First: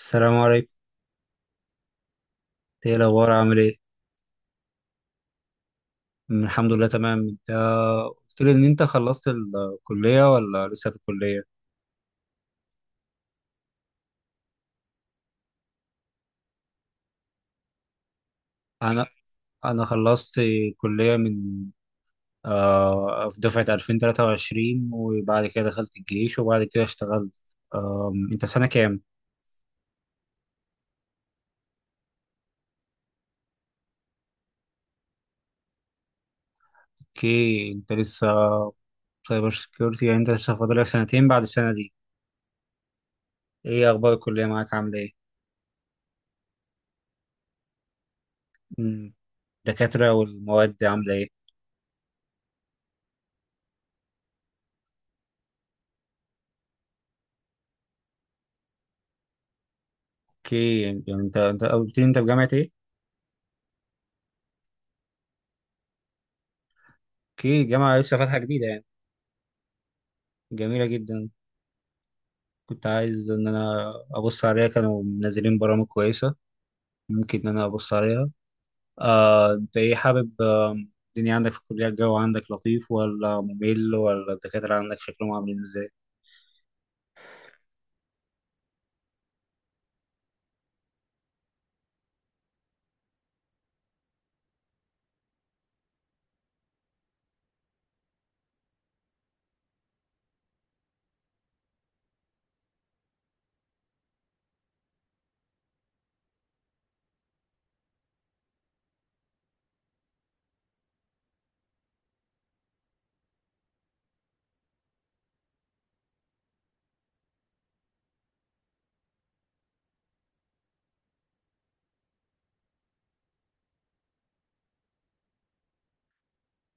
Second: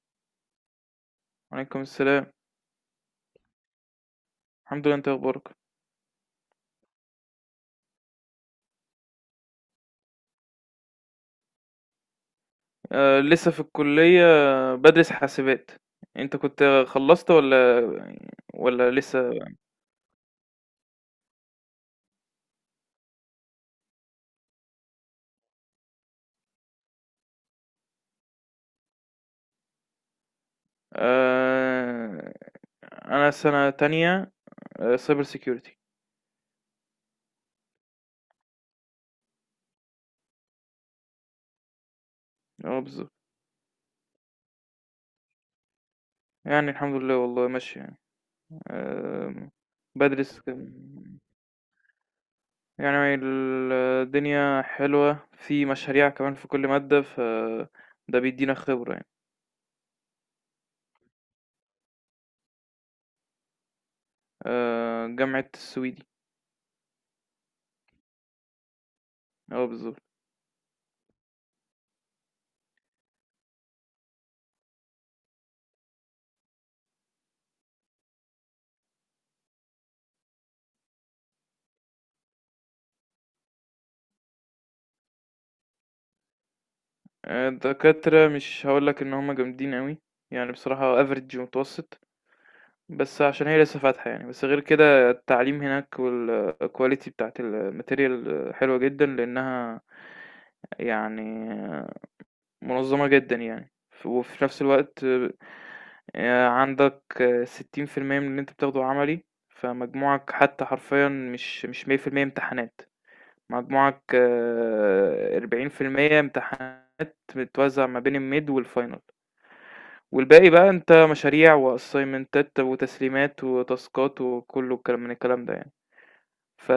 السلام عليكم. وعليكم السلام. ايه الاخبار، عامل ايه؟ الحمد لله، انت اخبارك؟ الحمد لله، تمام، انت؟ قلت لي ان انت خلصت الكليه ولا لسه في الكليه؟ آه، لسه في الكلية، بدرس حاسبات. انت كنت خلصت ولا انا لسه؟ انا خلصت الكليه من آه في دفعه 2023، وبعد كده دخلت الجيش، وبعد كده اشتغلت. انت في سنه كام؟ آه، انا سنة تانية، سايبر سيكيورتي. اوكي، انت لسه سايبر سكيورتي، يعني انت لسه فاضلك سنتين بعد السنه دي؟ اه، بالظبط. ايه اخبار الكليه معاك، عامله ايه؟ يعني الحمد لله، والله ماشي يعني. أمم، آه الدكاتره بدرس والمواد عامله كم- ايه؟ يعني الدنيا حلوة، في مشاريع كمان في كل مادة، ده بيدينا خبرة يعني. اوكي، يعني انت قلت لي انت في جامعه ايه؟ آه، جامعة السويدي. اوكي، جامعة لسه فاتحة جديدة يعني. اه، بالظبط. جميلة جدا. كنت عايز ان انا ابص عليها، كانوا منزلين برامج كويسة. ممكن ان انا ابص عليها. انت ايه حابب الدنيا عندك في الكلية، الجو عندك لطيف ولا ممل، ولا الدكاترة عندك شكلهم عاملين ازاي؟ الدكاترة مش هقولك ان هما جامدين قوي، يعني بصراحة افريج ومتوسط. بس عشان هي لسه فاتحة يعني، بس غير كده التعليم هناك والكواليتي بتاعت الماتيريال حلوة جدا، لانها يعني منظمة جدا يعني. وفي نفس الوقت عندك 60% من اللي انت بتاخده عملي، فمجموعك حتى حرفيا مش 100% امتحانات. مجموعك 40% امتحانات، متوزع ما بين الميد والفاينل. والباقي بقى انت مشاريع واسايمنتات وتسليمات وتاسكات، وكله الكلام من الكلام ده يعني. ف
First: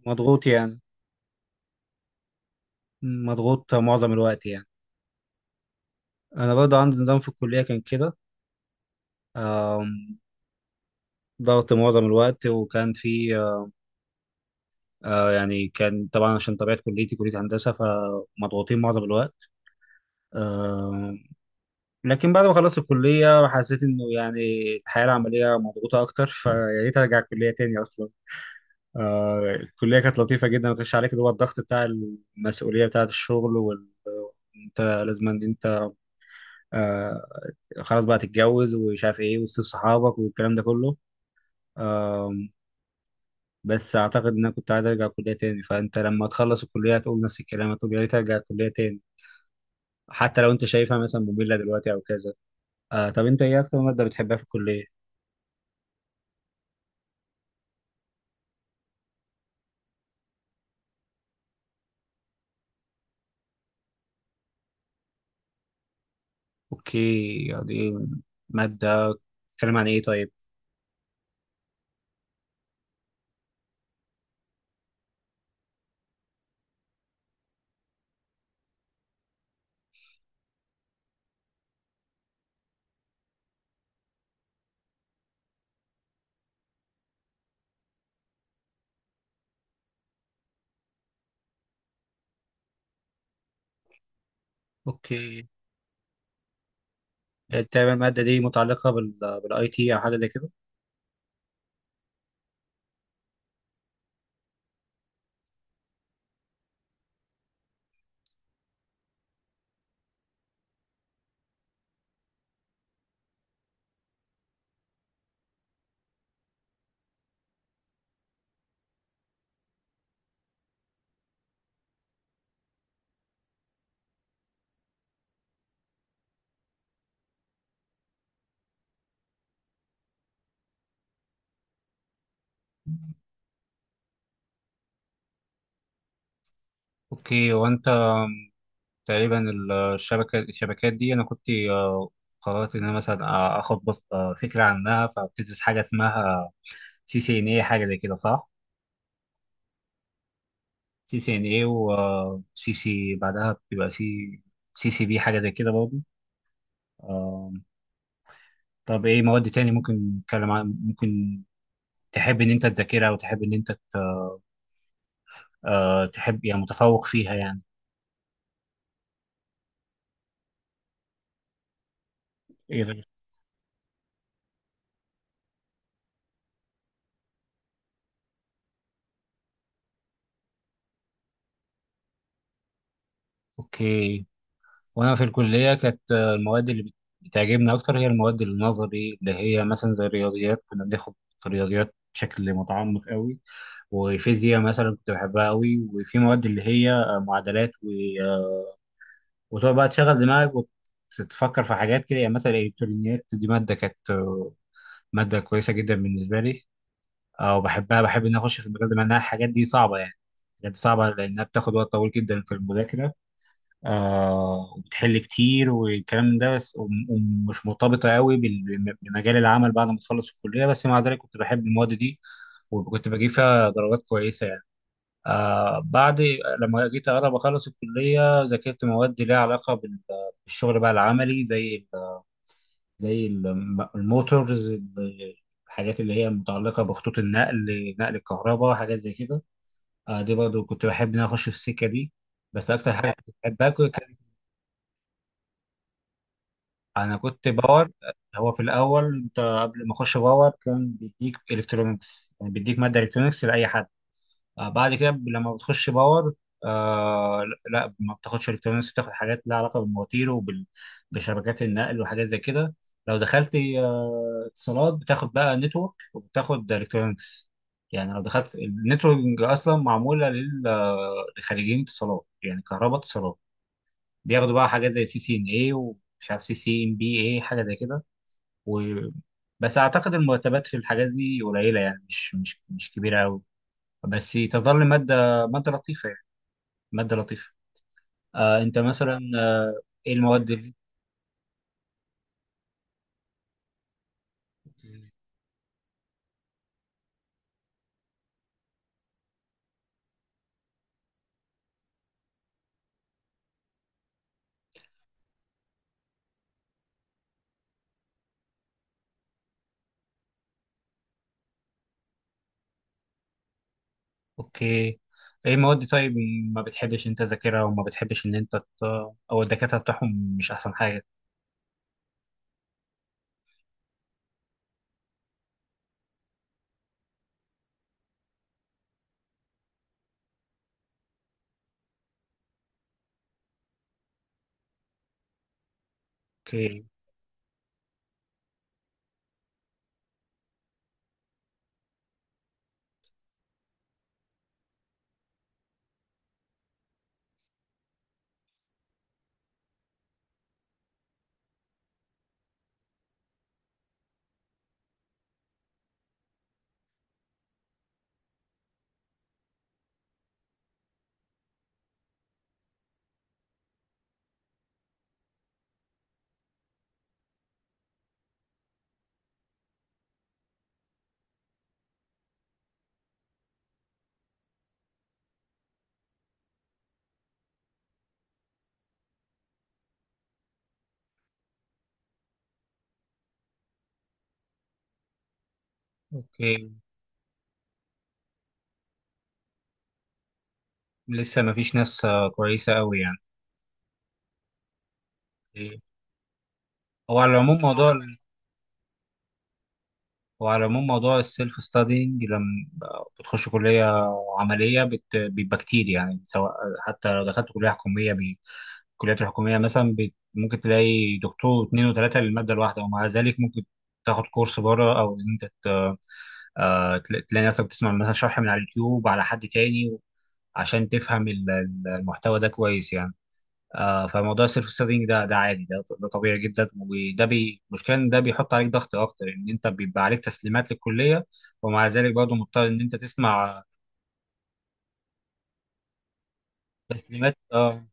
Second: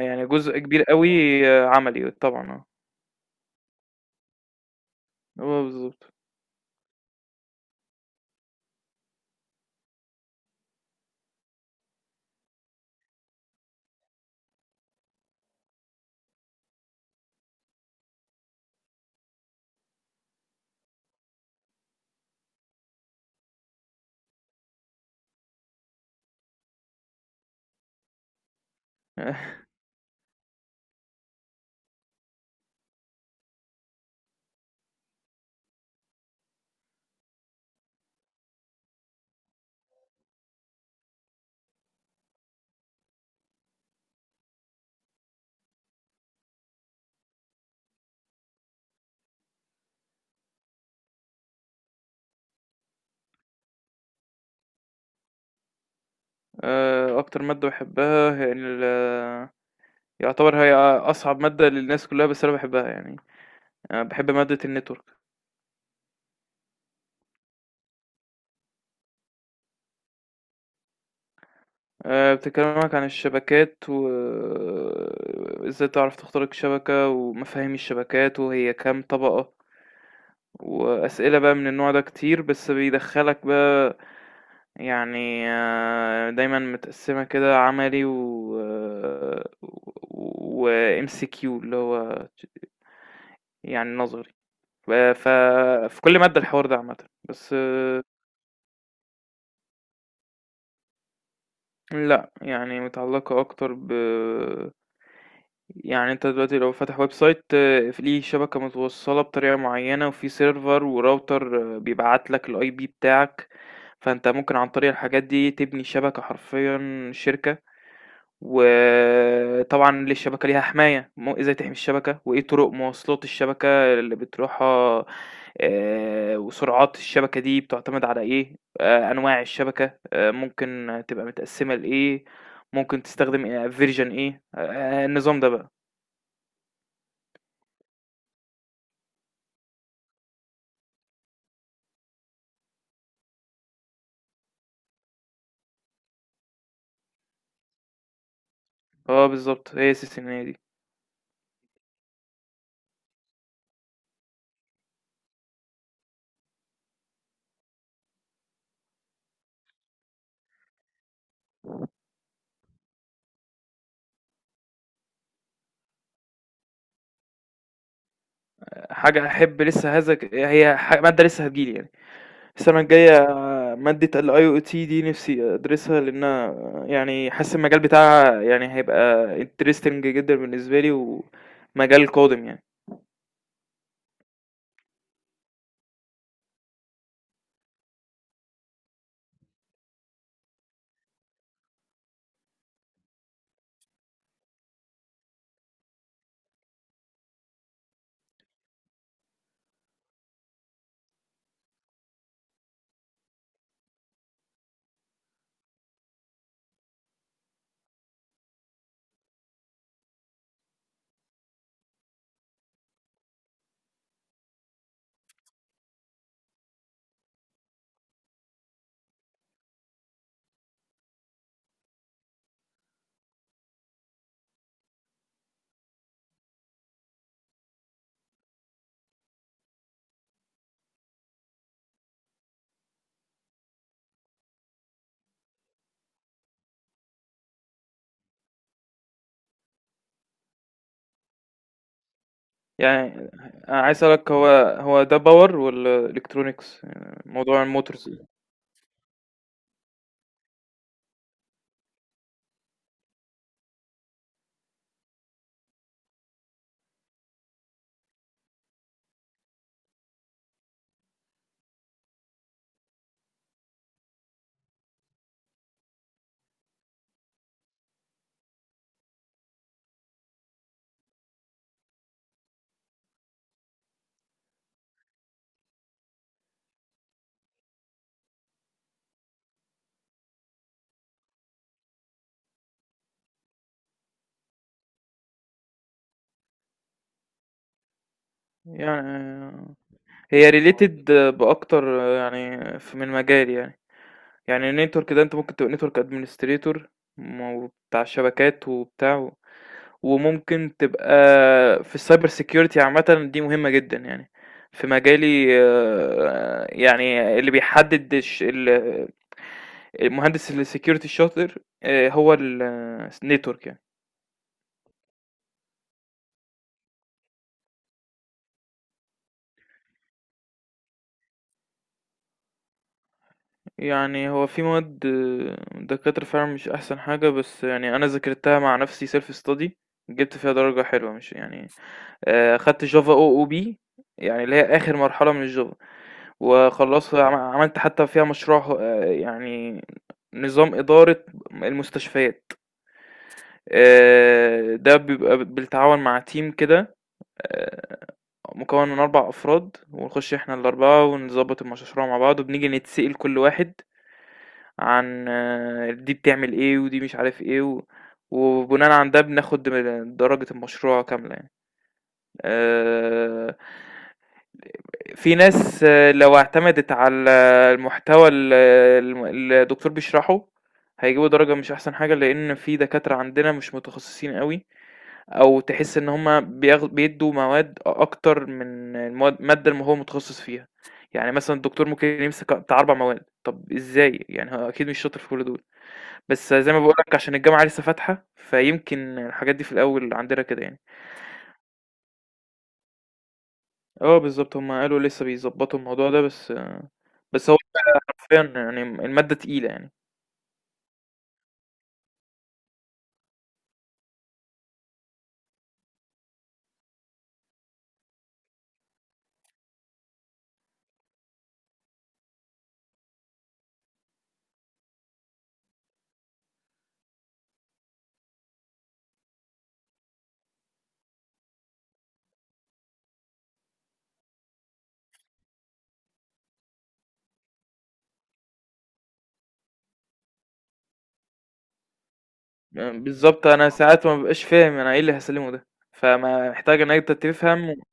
يعني مضغوط جزء يعني؟ كبير قوي عملي، طبعا اه. مضغوط معظم الوقت يعني؟ هو بالظبط. انا برضه عندي نظام في الكلية كان كده. آم، ضغط معظم الوقت، وكان في يعني كان طبعا عشان طبيعة كليتي كلية هندسة، فمضغوطين معظم الوقت. لكن بعد ما خلصت الكلية حسيت إنه يعني الحياة العملية مضغوطة أكتر، فيا ريت أرجع الكلية تاني أصلا. الكلية كانت لطيفة جدا، ما كانش عليك اللي هو الضغط بتاع المسؤولية بتاعة الشغل وال أنت لازم إن أنت آه خلاص بقى تتجوز ومش عارف إيه وتسيب صحابك والكلام ده كله. آه بس أعتقد إن أنا كنت عايز أرجع الكلية تاني، فأنت لما تخلص الكلية هتقول نفس الكلام، هتقول يا ريت أرجع الكلية تاني، حتى لو أنت شايفها مثلا مملة دلوقتي أو كذا. طب أنت إيه أكتر مادة بتحبها في الكلية؟ اكتر ماده بحبها هي يعتبر هي اصعب ماده للناس كلها، بس انا بحبها يعني. أنا بحب ماده النتورك. اوكي، دي مادة بتتكلم عن ايه طيب؟ بتكلمك عن الشبكات وازاي تعرف تخترق شبكه، ومفاهيم الشبكات وهي كام طبقه. وأسئلة بقى من النوع ده كتير، بس بيدخّلك بقى يعني، دايمًا متقسّمة كده، عملي وMCQ اللي هو يعني نظري. ف اوكي، في كل مادة الحوار ده عامةً، بس تقريبا المادة دي متعلقة بالاي تي او حاجة زي كده؟ لأ يعني متعلّقة أكتر يعني انت دلوقتي لو فاتح ويب سايت في ليه شبكة متوصلة بطريقة معينة، وفي سيرفر وراوتر بيبعت لك الاي بي بتاعك. فانت ممكن عن طريق الحاجات دي تبني شبكة حرفيا شركة. وطبعا للشبكة ليها حماية، ازاي تحمي الشبكة، وايه طرق مواصلات الشبكة اللي بتروحها. وسرعات الشبكة دي بتعتمد على ايه، انواع الشبكة ممكن تبقى متقسمة لايه، ممكن تستخدم فيرجن ايه، النظام ده بقى. اوكي، وانت تقريبا ال- الشبكة الشبكات دي انا كنت قررت ان انا مثلا اخد فكرة عنها، فبتدرس حاجة اسمها سي سي ان اي، حاجة زي كده، صح؟ آه بالضبط، هي السيستمية دي. سي سي ان اي، وسي سي بعدها بتبقى سي سي سي بي، حاجة زي كده برضه. آم، طب ايه مواد تاني ممكن نتكلم عن، ممكن تحب ان انت تذاكرها، وتحب ان انت تحب يعني متفوق فيها يعني؟ حاجة هاحب لسه هذا ك هي ح مادة لسه هتيجي لي يعني. السنة ايه ده؟ الجاية مادة الIoT دي نفسي أدرسها، لأنها يعني حاسس المجال بتاعها يعني هيبقى interesting جدًا بالنسبة لي، ومجال قادم يعني. اوكي، وانا في الكليه كانت المواد اللي بتعجبني اكتر هي المواد النظري، اللي هي مثلا زي الرياضيات. كنا بناخد رياضيات بشكل متعمق قوي، وفيزياء مثلا كنت بحبها قوي. وفي مواد اللي هي معادلات و... آه، وتقعد بقى تشغل دماغك وتتفكر في حاجات كده، يعني مثلا الالكترونيات دي ماده كانت ماده كويسه جدا بالنسبه لي. وبحبها، بحب ان أنا اخش في المجال ده، مع انها الحاجات دي صعبه يعني. حاجات صعبه لانها بتاخد وقت طويل جدا في المذاكره. وبتحل كتير والكلام ده. بس ومش مرتبطة قوي بمجال العمل بعد ما تخلص الكلية. بس مع ذلك كنت بحب المواد دي، وكنت بجيب فيها درجات كويسة يعني. بعد لما جيت أقرب أخلص الكلية، ذاكرت مواد ليها علاقة بالشغل بقى العملي، زي الموتورز، الحاجات اللي هي متعلقة بخطوط النقل، نقل الكهرباء، حاجات زي كده. دي برضه كنت بحب إن أنا أخش في السكة دي. بس أكتر حاجة يعني كنت بحبها، أنا عايز أسألك، هو ده power والّا electronics؟ انا كنت موضوع باور. المotors؟ هو في الاول، انت قبل ما اخش باور، كان بيديك الكترونكس، يعني بيديك ماده الكترونكس لاي حد. بعد كده لما بتخش باور آه لا، ما بتاخدش الكترونكس، بتاخد حاجات لها علاقه بالمواتير وبشبكات النقل وحاجات زي كده. لو دخلت اتصالات، بتاخد بقى نتورك وبتاخد الكترونكس. يعني لو دخلت النتورك اصلا، معموله لخريجين اتصالات، يعني كهرباء اتصالات، بياخدوا بقى حاجات زي سي سي ان اي، ومش عارف سي سي ان بي اي حاجه زي كده و... بس اعتقد المرتبات في الحاجات دي قليله يعني، مش كبيره قوي، بس تظل ماده لطيفه يعني. ماده لطيفه. انت مثلا يعني ايه المواد هي اللي related بأكتر، يعني من مجالي يعني. يعني نتورك ده انت ممكن تبقى نتورك ادمنستريتور، بتاع الشبكات وبتاع وممكن تبقى في السايبر سيكيورتي عامة، دي مهمة جدا يعني في مجالي. يعني اللي بيحدد المهندس السكيورتي الشاطر هو النتورك يعني. اوكي، ايه مواد طيب ما بتحبش انت تذاكرها، وما بتحبش ان انت او الدكاتره بتاعهم مش احسن حاجه؟ يعني هو في مواد دكاترة فعلا مش احسن حاجة، بس يعني انا ذاكرتها مع نفسي سيلف ستادي، جبت فيها درجة حلوة مش يعني. خدت Java OOP، يعني اللي هي آخر مرحلة من الJava. اوكي. وخلّصت عملت حتى فيها مشروع، يعني نظام إدارة المستشفيات. ده بيبقى بالتعاون مع team كده. آآ مكوّن من 4 أفراد، ونخش إحنا ال4 ونضبّط المشروع مع بعض، وبنيجي نتسأل كل واحد عن دي بتعمل إيه، ودي مش عارف إيه، و وبناءً عن ده بناخد درجة المشروع كاملة يعني. آآ في ناس، لو اعتمدت على المحتوى ال الم اللي الدكتور بيشرحه، هيجيبوا درجة مش أحسن حاجة، لإن في دكاترة عندنا مش متخصصين أوي. أو تحس إن هُم بيدّوا مواد أكتر من المادة اللي هو متخصص فيها. يعني مثلًا الدكتور ممكن يمسك بتاع 4 مواد، طب إزاي؟ يعني هو أكيد مش شاطر في كل دول. بس اوكي، زي ما باقول لك، عشان الجامعة لسه فاتحة، فيمكن الحاجات دي في الأول عندنا كده يعني. لسه ما فيش ناس كويسه قوي يعني. آه بالضبط، هُم قالوا لسه بيضبّطوا أوكي. الموضوع ده. بس آه، هو على بس العموم موضوع. حرفيًا يعني المادة تقيلة يعني. وعلى العموم موضوع السيلف ستادينج لما بتخش كلية عملية، بيبقى كتير يعني. سواء حتى لو دخلت كلية حكومية، الكليات الحكومية مثلا ممكن تلاقي دكتور واثنين وثلاثة للمادة الواحدة، ومع ذلك ممكن تاخد كورس بره، أو إن أنت تلاقي نفسك بتسمع مثلا شرح من على اليوتيوب على حد تاني، عشان تفهم المحتوى ده كويس يعني. فموضوع السيلف سيرفنج ده عادي، ده طبيعي جدا. وده المشكله ان ده بيحط عليك ضغط اكتر، ان انت بيبقى عليك تسليمات للكليه، ومع ذلك برضه مضطر ان انت بالضبط، تسمع. أنا ساعات ما بابقاش فاهم أنا إيه اللي هاسلّمه ده، فمحتاج إن أنت تسليمات تفهم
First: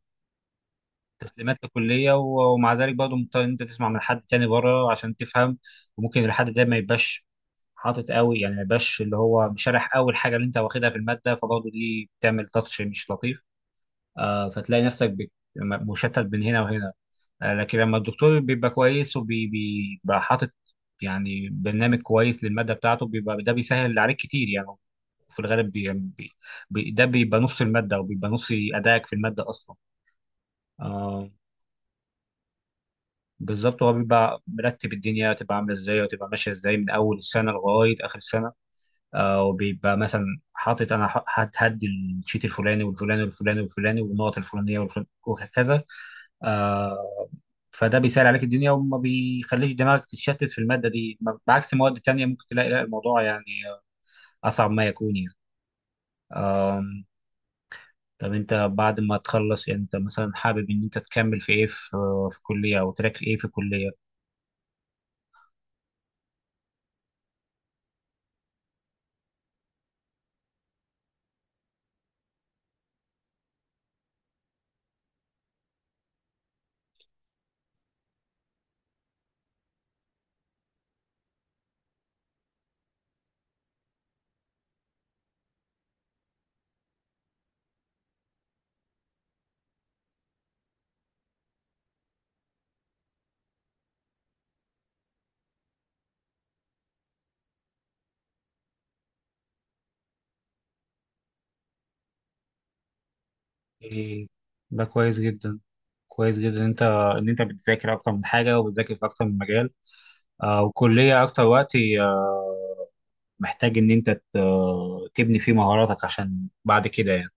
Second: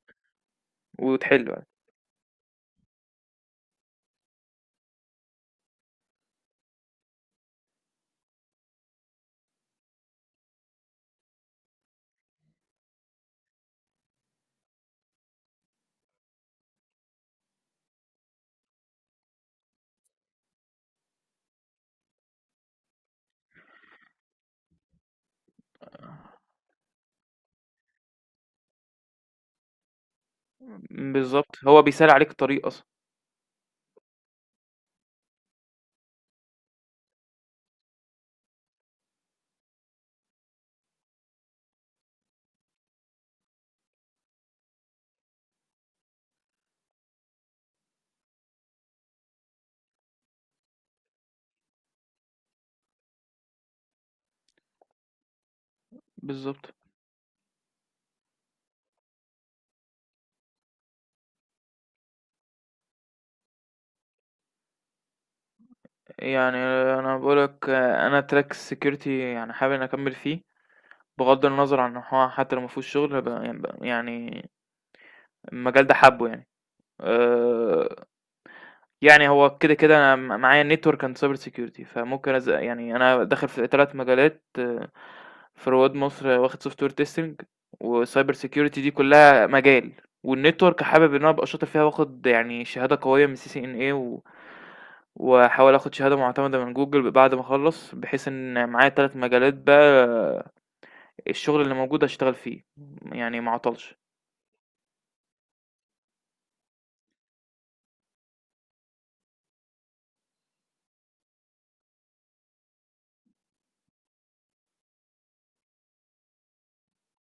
تسليمات وتحل. للكليه، ومع ذلك برضه مضطر ان انت تسمع من حد تاني بره عشان تفهم. وممكن الحد ده ما يبقاش حاطط قوي، يعني ما يبقاش اللي هو مشارح قوي الحاجه اللي انت واخدها في الماده، فبرضه دي بتعمل تاتش مش لطيف. فتلاقي نفسك مشتت بين هنا وهنا. لكن لما الدكتور بيبقى كويس، وبيبقى حاطط يعني برنامج كويس للمادة بتاعته، بيبقى ده بيسهل عليك كتير يعني. في الغالب بي بي بي ده بيبقى نص المادة، وبيبقى نص أدائك في المادة أصلا. آه بالضبط، هو بيسهّل عليك الطريق أصلًا. بالظبط، هو بيبقى مرتب الدنيا تبقى عاملة إزاي وتبقى ماشية إزاي، من أول السنة لغاية آخر السنة. وبيبقى مثلا حاطط أنا هدي الشيت الفلاني والفلاني والفلاني والفلاني، والنقط الفلانية والفلانية وهكذا. آه، فده بيسهل عليك الدنيا وما بيخليش دماغك تتشتت في المادة دي، بعكس مواد تانية ممكن تلاقي لا، الموضوع يعني أصعب ما يكون يعني. بالضبط، أم، طب أنت بعد ما تخلص يعني، أنت مثلا حابب إن أنت تكمل في إيه، في الكلية، أو تراك إيه في الكلية؟ يعني أنا باقول لك أنا track security، يعني حابب إني أكمّل فيه، بغض النظر عن إن هو حتى لو ما فيهوش شغل، يعني يعني المجال ده حابّه يعني. آآ، يعني هو كده، كده أنا معايا network and cyber security، فممكن يعني أنا داخل في 3 مجالات. في رواد مصر واخد سوفت وير تيستنج وسايبر سيكيورتي، دي كلها مجال. والنتورك حابب ان انا ابقى شاطر فيها، واخد يعني شهاده قويه من سي سي ان اي واحاول اخد شهاده معتمده من جوجل بعد ما اخلص، بحيث ان معايا 3 مجالات، بقى الشغل اللي موجود اشتغل فيه يعني ما اعطلش. إيه، ده كويس جدا. كويس جدا إن أنت بتذاكر أكتر من حاجة، وبتذاكر في أكتر من مجال. وكلية أكتر وقت محتاج إن أنت تبني فيه مهاراتك عشان بعد كده يعني.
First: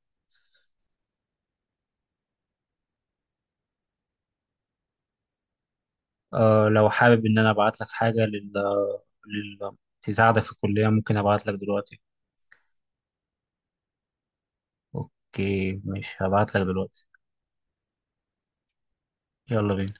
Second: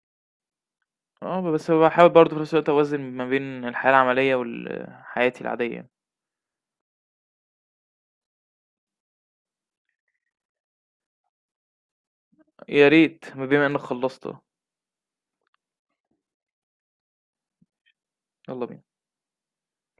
اه، بس بحاول برضه في نفس الوقت اوازن ما بين الحياه العمليه وحياتي العاديه. لو حابب إن أنا أبعت لك حاجة لل... تساعدك في الكلية، ممكن أبعت لك دلوقتي؟ يا ريت، ما بما انك خلصت. أوكي، مش هبعت لك دلوقتي. يلا بينا. يلا بينا.